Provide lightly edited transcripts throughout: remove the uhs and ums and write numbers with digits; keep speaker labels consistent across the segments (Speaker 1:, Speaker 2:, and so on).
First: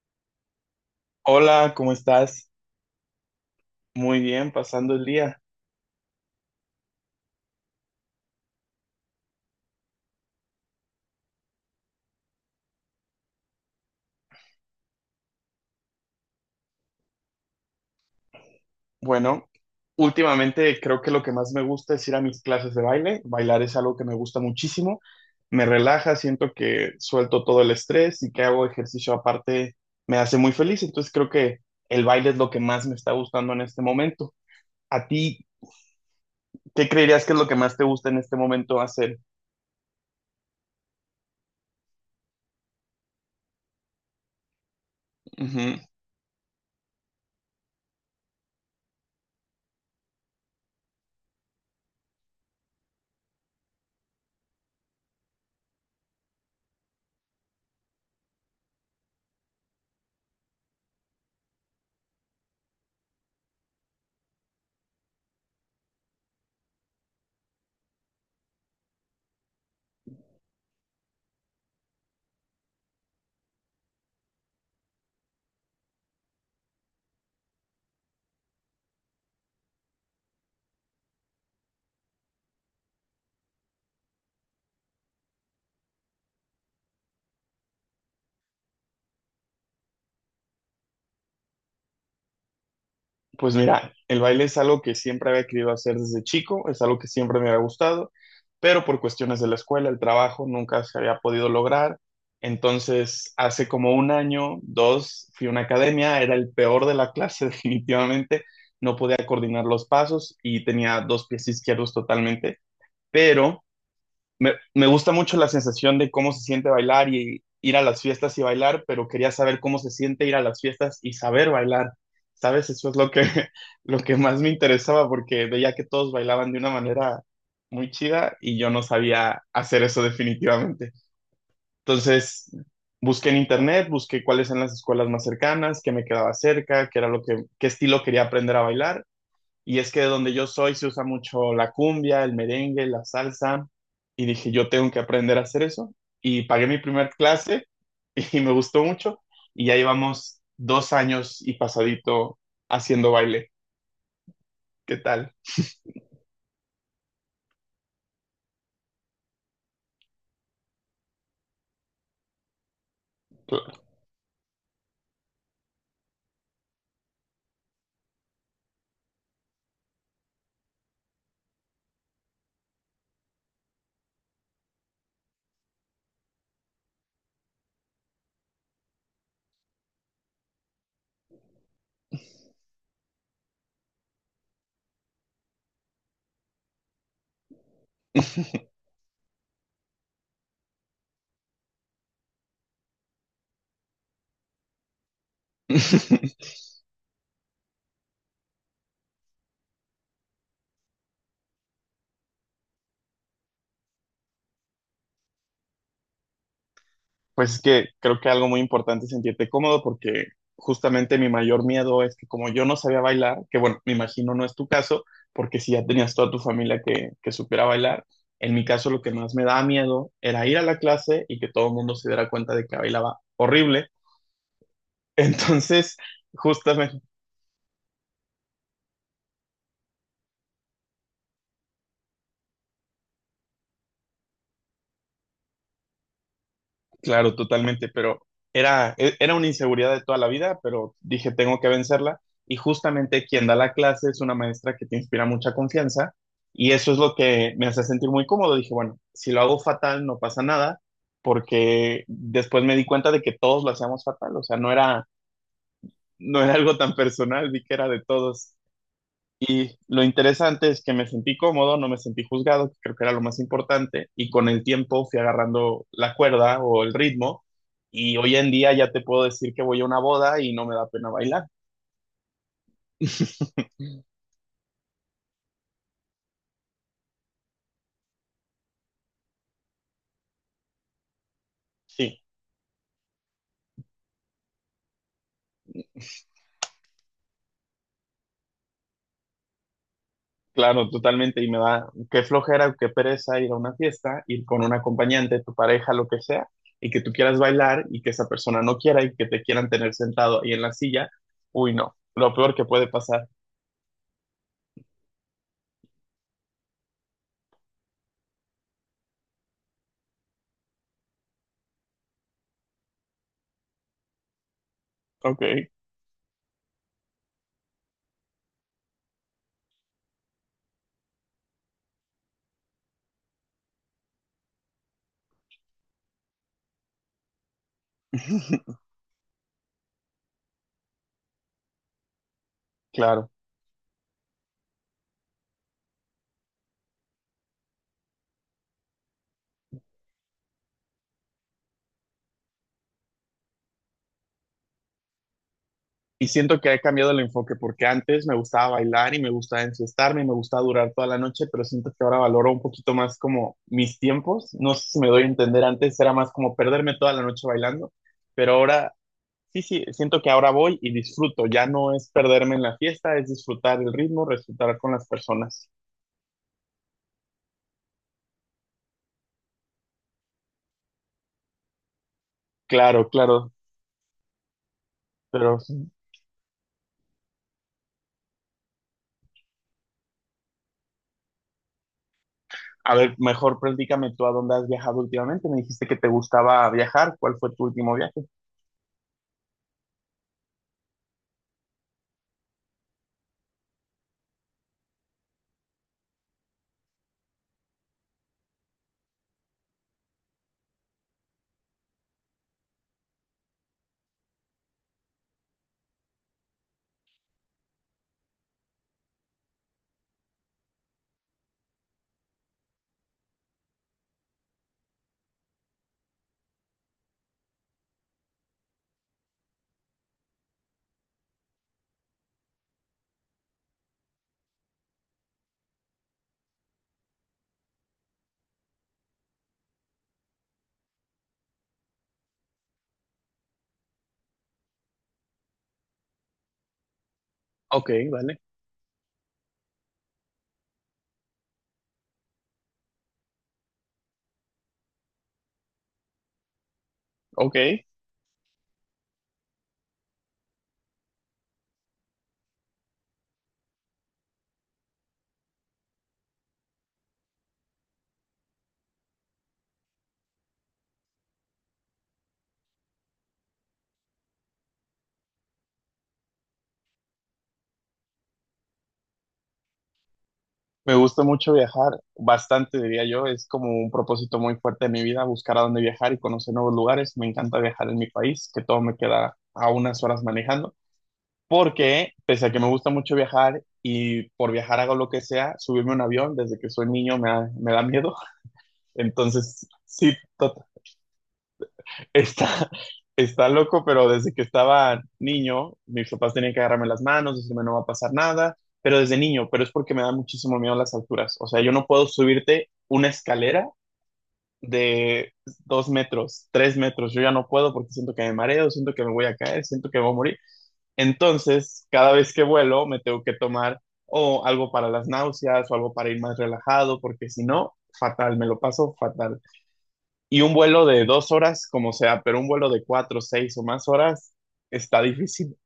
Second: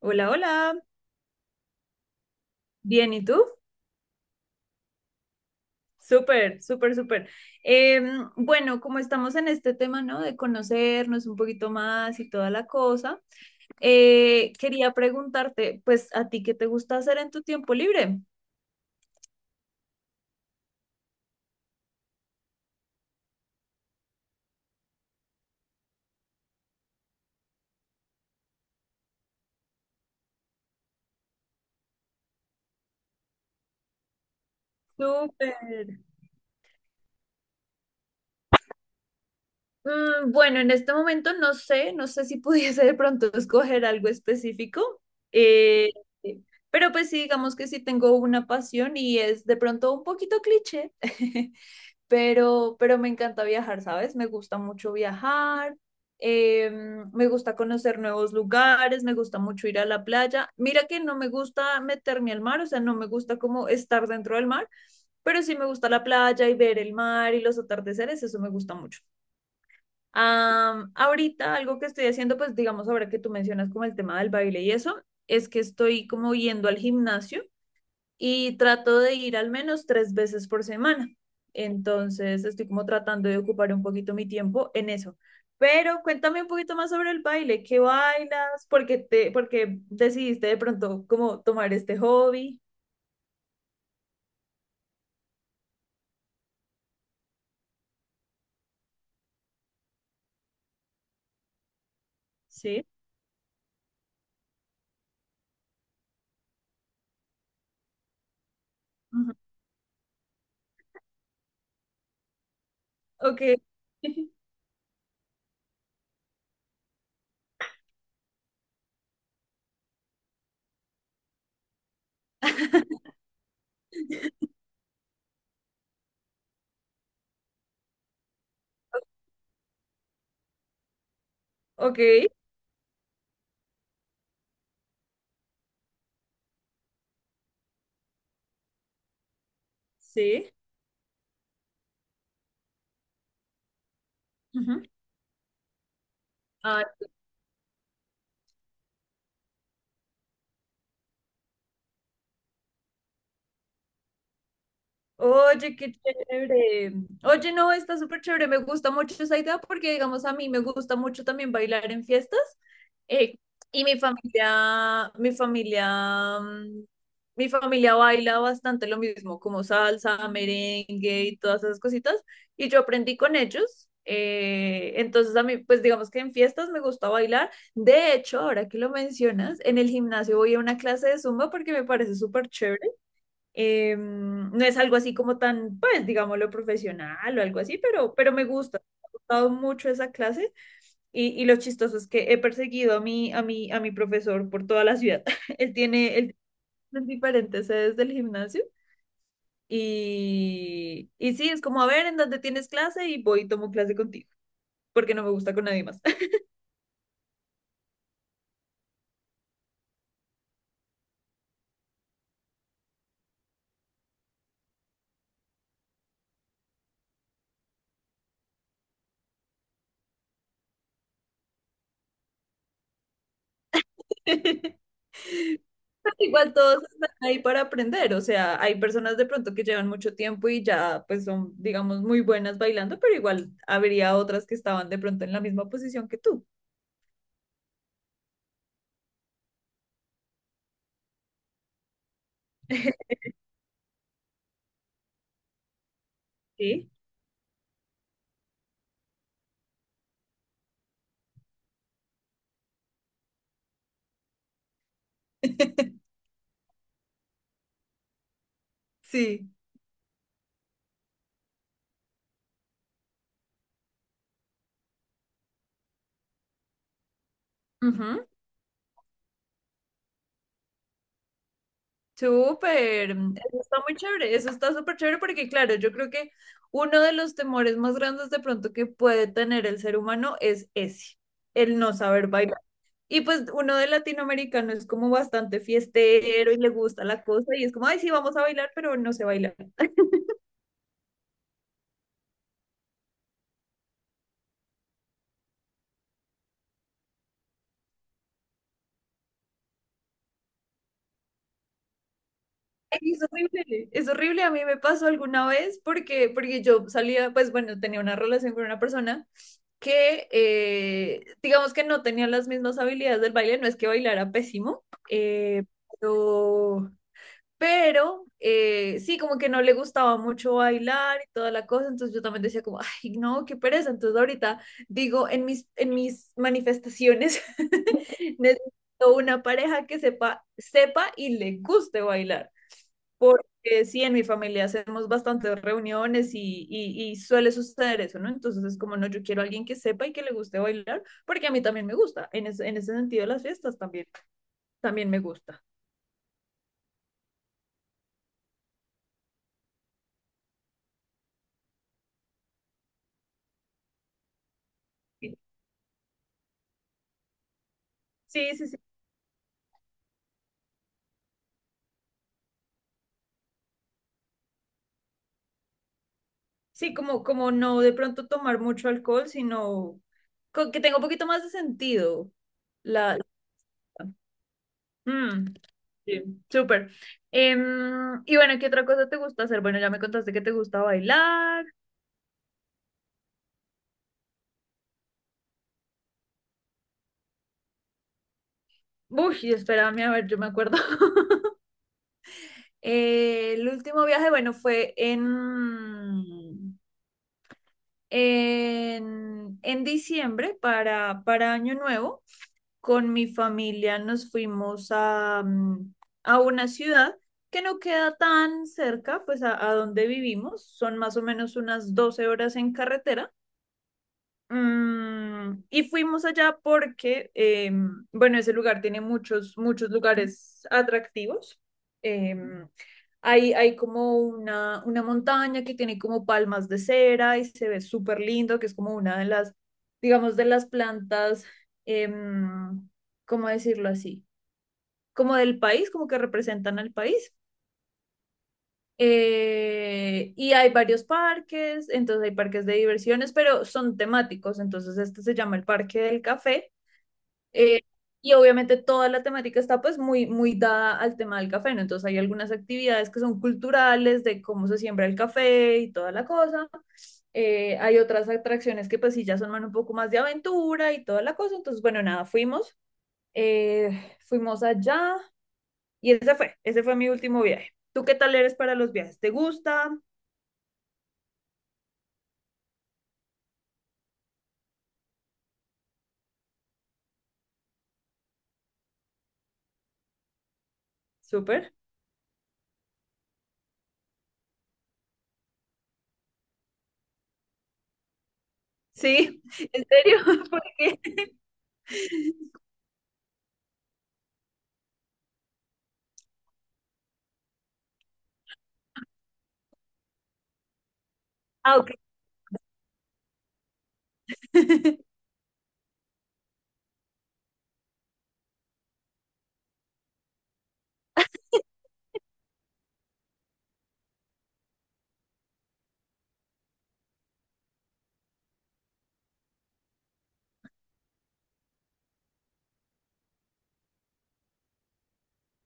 Speaker 1: Hola, hola.
Speaker 2: Hola, ¿cómo estás?
Speaker 1: Bien, ¿y tú?
Speaker 2: Muy bien, pasando el día.
Speaker 1: Súper, súper, súper. Bueno, como estamos en este tema, ¿no? De conocernos un poquito más y toda la cosa, quería preguntarte, pues, ¿a ti qué te gusta hacer en tu tiempo libre?
Speaker 2: Bueno, últimamente creo que lo que más me gusta es ir a mis clases de baile. Bailar es algo que me gusta muchísimo. Me relaja, siento que suelto todo el estrés y que hago ejercicio aparte me hace muy feliz. Entonces creo que el baile es lo que más me está gustando en este momento. ¿A ti
Speaker 1: Súper.
Speaker 2: qué creerías que es lo que más te gusta en este momento hacer?
Speaker 1: Bueno, en este momento no sé, no sé si pudiese de pronto escoger algo específico, eh, pero pues sí, digamos que sí tengo una pasión y es de pronto un poquito cliché. Pero me encanta viajar, ¿sabes? Me gusta mucho viajar, me gusta conocer nuevos lugares, me gusta mucho ir a la playa. Mira que no me gusta meterme al mar, o sea, no me gusta como estar dentro del mar, pero sí me gusta la playa y ver el mar y los atardeceres, eso me gusta mucho. Ahorita algo que estoy haciendo, pues digamos ahora que tú mencionas como el tema del baile y eso, es que estoy como yendo al gimnasio y trato de ir al menos 3 veces por semana. Entonces estoy como tratando de ocupar un poquito mi tiempo en eso. Pero cuéntame un poquito más sobre el baile, ¿qué bailas? ¿Por qué por qué decidiste de pronto como tomar este hobby?
Speaker 2: Pues mira, el baile es algo que siempre había querido hacer desde chico, es algo que siempre me había gustado, pero por cuestiones de la escuela, el trabajo, nunca se había podido lograr.
Speaker 1: Sí.
Speaker 2: Entonces, hace como un año, dos, fui a una academia, era el peor de la clase definitivamente, no podía
Speaker 1: Ujú.
Speaker 2: coordinar los pasos y tenía dos pies izquierdos totalmente,
Speaker 1: Ok.
Speaker 2: pero me gusta mucho la sensación de cómo se siente bailar y ir a las fiestas y bailar, pero quería saber cómo se siente ir a las fiestas y saber bailar. ¿Sabes? Eso es lo que, lo que más me interesaba porque veía que todos bailaban de una manera muy chida y yo no sabía hacer eso definitivamente.
Speaker 1: Ok,
Speaker 2: Entonces, busqué en internet, busqué cuáles eran las escuelas más cercanas, qué me quedaba cerca, qué era lo que, qué estilo quería aprender a bailar y es que de donde yo
Speaker 1: sí.
Speaker 2: soy se usa mucho la cumbia, el merengue, la salsa. Y dije, yo
Speaker 1: Ujú.
Speaker 2: tengo que aprender a hacer eso. Y pagué mi primer clase y me gustó mucho. Y ya llevamos 2 años y pasadito haciendo baile. ¿Qué tal?
Speaker 1: Oye, qué chévere. Oye, no, está súper chévere. Me gusta mucho esa idea porque, digamos, a mí me gusta mucho también bailar en fiestas. Eh, y mi familia, mi familia baila bastante lo mismo, como salsa, merengue y todas esas cositas. Y yo aprendí con ellos. Entonces a mí, pues digamos que en fiestas me gusta bailar. De hecho, ahora que lo mencionas, en el gimnasio voy a una clase de zumba porque me parece súper chévere, no es algo así como tan, pues, digámoslo, profesional o algo así, pero me gusta, me ha gustado mucho esa clase. Y lo chistoso es que he perseguido a mi profesor por toda la ciudad. Él tiene diferentes sedes del gimnasio. Y sí, es como, a ver, ¿en dónde tienes clase? Y voy y tomo clase contigo, porque no me gusta con nadie más.
Speaker 2: Pues es que creo que algo muy importante es sentirte cómodo porque justamente mi mayor miedo es que como yo no sabía bailar, que bueno, me imagino no es tu caso, porque si ya tenías toda tu familia que supiera bailar, en mi caso lo que más me daba miedo era ir a la clase y que todo el mundo se diera cuenta de que bailaba horrible. Entonces,
Speaker 1: Pero igual todos
Speaker 2: justamente
Speaker 1: están ahí para aprender, o sea, hay personas de pronto que llevan mucho tiempo y ya pues son, digamos, muy buenas bailando, pero igual habría otras que estaban de pronto en la misma posición que tú.
Speaker 2: claro, totalmente, pero era una inseguridad de toda la vida, pero dije, tengo que vencerla. Y justamente quien da la clase es una maestra que te inspira mucha confianza y
Speaker 1: Sí.
Speaker 2: eso es lo que me hace sentir muy cómodo. Dije, bueno, si lo hago fatal, no pasa nada, porque después me di cuenta de que todos lo hacíamos fatal, o sea, no era, no era algo tan personal, vi que era de todos.
Speaker 1: Sí.
Speaker 2: Y lo interesante es que me sentí cómodo, no me sentí juzgado, que creo que era lo más importante, y con el tiempo fui agarrando la cuerda o el ritmo, y
Speaker 1: Ujú.
Speaker 2: hoy en día ya te puedo decir que voy a una boda y no me da pena bailar.
Speaker 1: Súper. Eso está muy chévere. Eso está súper chévere porque, claro, yo creo que uno de los temores más grandes de pronto que puede tener el ser humano es ese, el no
Speaker 2: Sí,
Speaker 1: saber bailar. Y pues uno de latinoamericano es como bastante fiestero y le gusta la cosa y es como, ay, sí, vamos a bailar, pero no sé bailar.
Speaker 2: claro, totalmente, y me da qué flojera o qué pereza ir a una fiesta, ir con un acompañante, tu pareja, lo que sea, y que tú quieras bailar y que esa persona no quiera y que te quieran tener sentado ahí en la silla. Uy, no, lo peor que puede
Speaker 1: Ay, es
Speaker 2: pasar.
Speaker 1: horrible, es horrible. A mí me pasó alguna vez porque yo salía, pues bueno, tenía una relación con una persona que, digamos que no tenía las mismas habilidades del baile, no es que bailara pésimo,
Speaker 2: Ok,
Speaker 1: pero Pero sí, como que no le gustaba mucho bailar y toda la cosa, entonces yo también decía como, ay, no, qué pereza. Entonces ahorita digo en mis manifestaciones, necesito una pareja que sepa, sepa y le guste bailar,
Speaker 2: claro.
Speaker 1: porque sí, en mi familia hacemos bastantes reuniones y suele suceder eso, ¿no? Entonces es como, no, yo quiero a alguien que sepa y que le guste bailar, porque a mí también me gusta, en ese sentido las fiestas también, también me gusta.
Speaker 2: Y siento que he cambiado el enfoque porque antes me gustaba bailar y me gustaba enfiestarme y me gustaba durar toda la noche, pero siento que ahora valoro un poquito más como mis tiempos. No sé si me doy a
Speaker 1: Sí,
Speaker 2: entender, antes era más como perderme toda la noche bailando,
Speaker 1: sí,
Speaker 2: pero
Speaker 1: sí.
Speaker 2: ahora sí, sí, siento que ahora voy y disfruto. Ya no es perderme en la fiesta, es disfrutar el ritmo, disfrutar con las personas.
Speaker 1: Sí, como, como no de pronto tomar mucho alcohol, sino que tenga un poquito más de sentido.
Speaker 2: Claro,
Speaker 1: La,
Speaker 2: claro,
Speaker 1: Mm,
Speaker 2: pero sí.
Speaker 1: sí, súper. Y bueno, ¿qué otra cosa te gusta hacer? Bueno, ya me contaste que te gusta bailar.
Speaker 2: A ver, mejor platícame tú a dónde has viajado últimamente. Me dijiste que te gustaba viajar. ¿Cuál fue tu último viaje?
Speaker 1: Uy, espérame, a ver, yo me acuerdo. El último viaje, bueno, fue en diciembre para Año Nuevo. Con mi familia nos fuimos a, a una ciudad que no queda tan cerca, pues a donde vivimos, son más o menos unas 12 horas en carretera. Y fuimos allá porque, bueno, ese lugar tiene muchos, muchos lugares atractivos. Em, Hay como una montaña que tiene como palmas de cera y se ve súper lindo, que es como una de las, digamos, de las plantas, em, ¿cómo decirlo así? Como del país, como que representan al país.
Speaker 2: Ok, vale.
Speaker 1: Y hay varios parques, entonces hay parques de diversiones, pero son temáticos, entonces este se llama el Parque del Café,
Speaker 2: Ok,
Speaker 1: eh, y obviamente toda la temática está pues muy, muy dada al tema del café, ¿no? Entonces hay algunas actividades que son culturales de cómo se siembra el café y toda la cosa. Hay otras atracciones que pues sí ya son más- un poco más de aventura y toda la cosa. Entonces, bueno, nada, fuimos, fuimos allá y ese fue mi último viaje. ¿Tú qué tal eres para los viajes? ¿Te gusta?
Speaker 2: me gusta mucho viajar, bastante diría yo, es como un propósito muy fuerte de mi vida, buscar a dónde viajar y conocer nuevos lugares. Me encanta viajar en mi país, que todo me queda a unas horas manejando,
Speaker 1: Súper.
Speaker 2: porque pese a que me gusta mucho viajar y por viajar hago lo que sea, subirme a un avión desde que soy niño me da miedo.
Speaker 1: Sí,
Speaker 2: Entonces,
Speaker 1: ¿en
Speaker 2: sí,
Speaker 1: serio? ¿Por qué?
Speaker 2: Está, está loco, pero desde que estaba niño, mis papás tenían que agarrarme las manos, decirme no va a pasar nada, pero desde niño, pero es porque me da muchísimo miedo las alturas. O sea, yo
Speaker 1: Ah,
Speaker 2: no
Speaker 1: ok.
Speaker 2: puedo subirte una escalera de 2 metros, 3 metros, yo ya no puedo porque siento que me mareo, siento que me voy a caer, siento que me voy a morir. Entonces, cada vez que vuelo, me tengo que tomar o algo para las náuseas o algo para ir más relajado, porque si no, fatal, me lo paso fatal. Y un vuelo de 2 horas, como sea, pero un vuelo de 4, 6 o más horas está difícil.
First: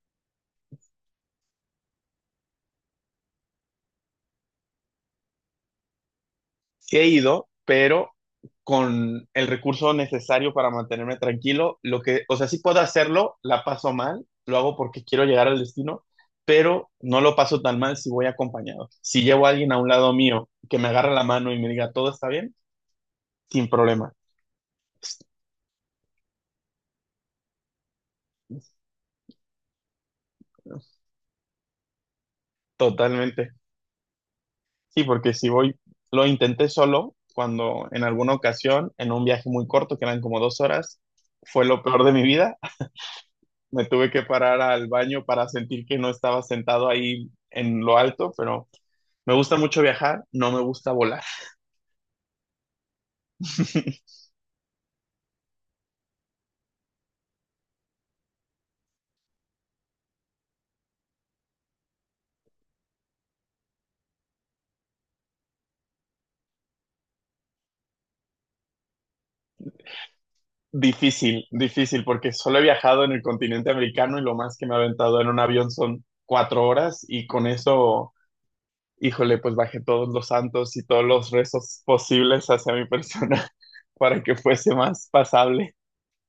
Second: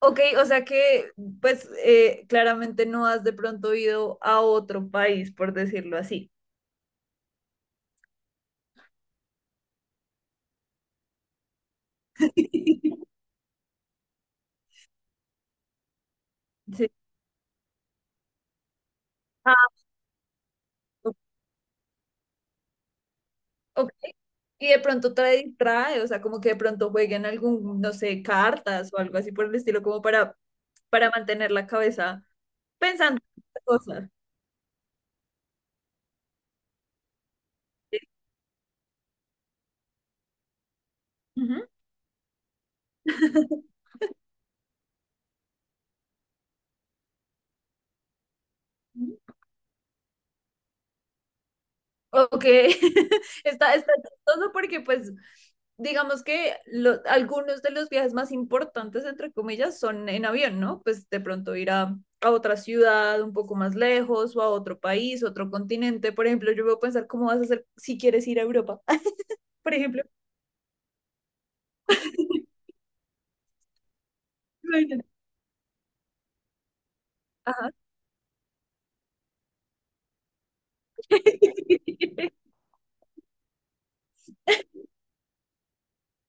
Speaker 1: Ok, o sea que pues claramente no has de pronto ido a otro país, por decirlo así.
Speaker 2: Sí he ido, pero con el recurso necesario para mantenerme tranquilo, lo que, o sea, sí puedo hacerlo, la paso mal, lo hago porque quiero llegar al destino,
Speaker 1: Sí.
Speaker 2: pero no lo paso tan mal si voy acompañado. Si llevo a alguien a
Speaker 1: Ah,
Speaker 2: un lado mío que me agarra
Speaker 1: o-
Speaker 2: la mano y me diga todo está bien, sin
Speaker 1: ok.
Speaker 2: problema.
Speaker 1: Y de pronto trae, o sea, como que de pronto jueguen algún, no sé, cartas o algo así por el estilo, como para mantener la cabeza pensando en
Speaker 2: Totalmente.
Speaker 1: otras cosas.
Speaker 2: Sí, porque si voy, lo intenté solo cuando
Speaker 1: Sí.
Speaker 2: en alguna ocasión, en un viaje muy corto, que eran como 2 horas, fue
Speaker 1: Ujú.
Speaker 2: lo peor de mi vida. Me tuve que parar al baño para sentir que no estaba sentado ahí en lo alto, pero me gusta mucho viajar, no me gusta volar.
Speaker 1: Ok, está chistoso porque pues digamos que algunos de los viajes más importantes, entre comillas, son en avión, ¿no? Pues de pronto ir a otra ciudad un poco más lejos o a otro país, otro continente. Por ejemplo, yo puedo pensar cómo vas a hacer si quieres ir a Europa, por ejemplo.
Speaker 2: Difícil, difícil, porque solo he viajado en el continente americano y lo más que me he aventado en un avión son 4 horas y con
Speaker 1: Ajá.
Speaker 2: eso, híjole, pues bajé todos los santos y todos los rezos posibles hacia mi persona para que fuese más pasable.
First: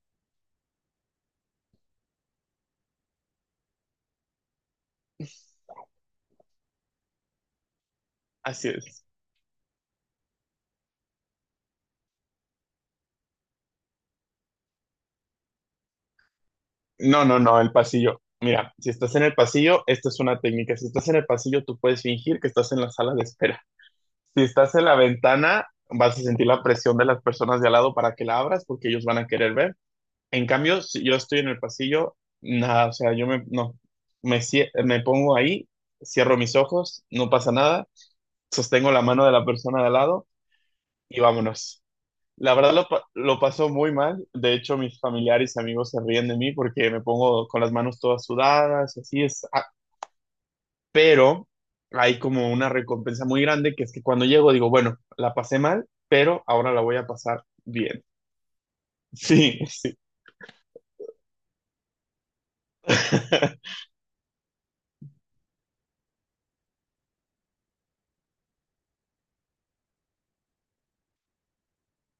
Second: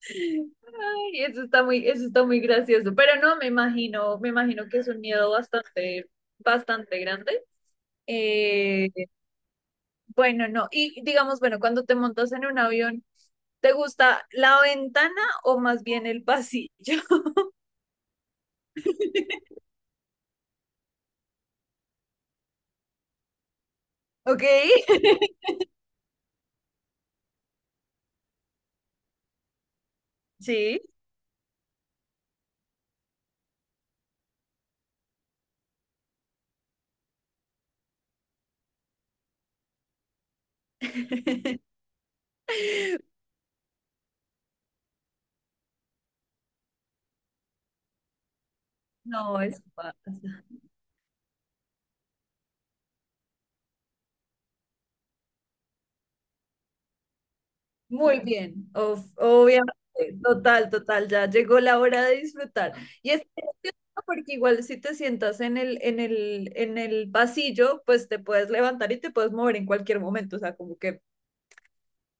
Speaker 1: Ay, eso está muy gracioso. Pero no, me imagino que es un miedo bastante, bastante grande.
Speaker 2: Así
Speaker 1: Eh,
Speaker 2: es.
Speaker 1: Bueno, no. Y digamos, bueno, cuando te montas en un avión, ¿te gusta la ventana o más bien el pasillo?
Speaker 2: No, no, no, el pasillo. Mira, si estás en el pasillo, esta es una técnica. Si estás en el pasillo, tú puedes fingir que estás en la sala de espera.
Speaker 1: ¿Ok?
Speaker 2: Si estás en la ventana, vas a sentir la presión de las personas de al lado para que la abras porque ellos van a querer ver. En
Speaker 1: Sí.
Speaker 2: cambio, si yo estoy en el pasillo, nada, o sea, yo me, no, me, me pongo ahí, cierro mis ojos, no pasa nada, sostengo la mano de la persona de al lado y vámonos. La verdad lo, lo pasó muy mal. De hecho, mis familiares y amigos se ríen de mí porque me pongo con las manos todas sudadas, así
Speaker 1: No,
Speaker 2: es.
Speaker 1: eso
Speaker 2: Ah,
Speaker 1: pasa.
Speaker 2: pero hay como una recompensa muy grande que es que cuando llego digo, bueno, la pasé mal, pero ahora la voy a pasar bien.
Speaker 1: Muy bien.
Speaker 2: Sí,
Speaker 1: Obviamente.
Speaker 2: sí.
Speaker 1: Total, total. Ya llegó la hora de disfrutar. Y es gracioso porque igual si te sientas en el pasillo, pues te puedes levantar y te puedes mover en cualquier momento. O sea, como que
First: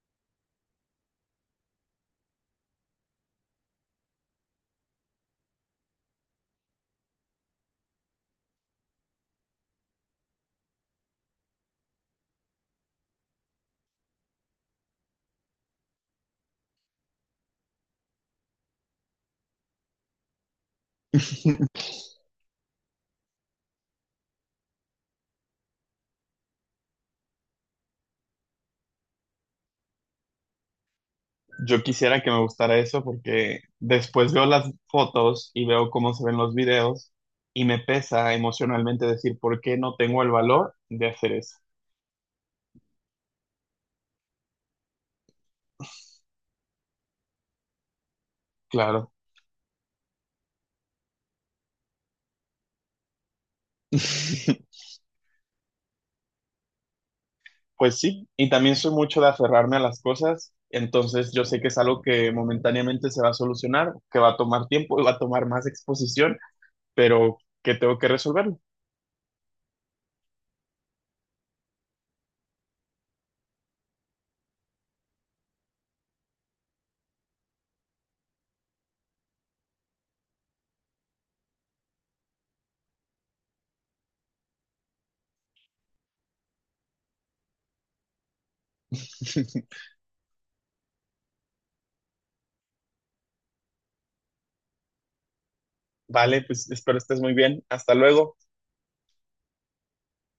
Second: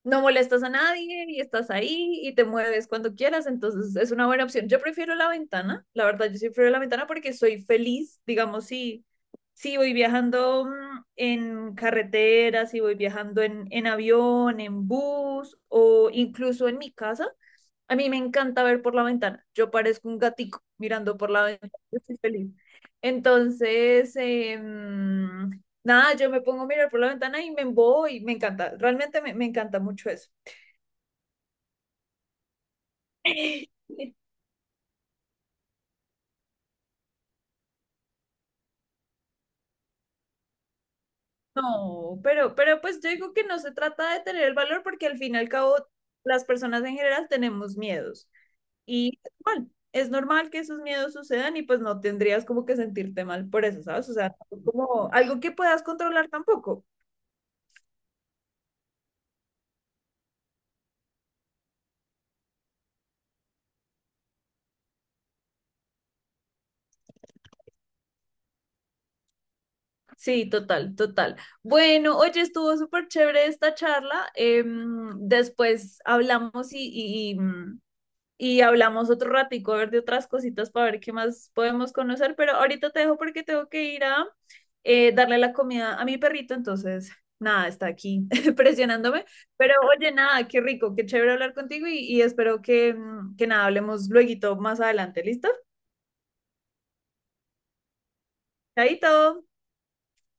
Speaker 1: no molestas a nadie y estás ahí y te mueves cuando quieras, entonces es una buena opción. Yo prefiero la ventana, la verdad, yo sí prefiero la ventana porque soy feliz, digamos, si voy viajando en carretera, si voy viajando en avión, en bus o incluso en mi casa, a mí me encanta ver por la ventana. Yo parezco un gatico mirando por la ventana. Yo estoy feliz. Entonces, nada, yo me pongo a mirar por la ventana y me embobo y me encanta. Realmente me encanta mucho eso.
Speaker 2: Yo quisiera que me gustara eso porque después veo las fotos y veo cómo se ven los videos y me pesa emocionalmente decir por qué no tengo el valor de hacer eso.
Speaker 1: No, pero pues yo digo que no se trata de tener el valor porque al fin y al cabo las personas en general tenemos miedos
Speaker 2: Claro.
Speaker 1: y es normal que esos miedos sucedan y pues no tendrías como que sentirte mal por eso, ¿sabes? O sea, no como algo que puedas controlar tampoco.
Speaker 2: Pues sí, y también soy mucho de aferrarme a las cosas, entonces yo sé que es algo que momentáneamente se va a solucionar, que va a tomar tiempo y va a tomar más exposición, pero que tengo que resolverlo.
Speaker 1: Sí, total, total. Bueno, oye, estuvo súper chévere esta charla. Después hablamos y, y hablamos otro ratico, a ver de otras cositas para ver qué más podemos conocer, pero ahorita te dejo porque tengo que ir a, darle la comida a mi perrito, entonces, nada, está aquí presionándome. Pero oye, nada, qué rico, qué chévere hablar contigo y espero que, que nada, hablemos luego más adelante, ¿listo?
Speaker 2: Vale, pues espero estés muy bien. Hasta luego.
Speaker 1: Chaito.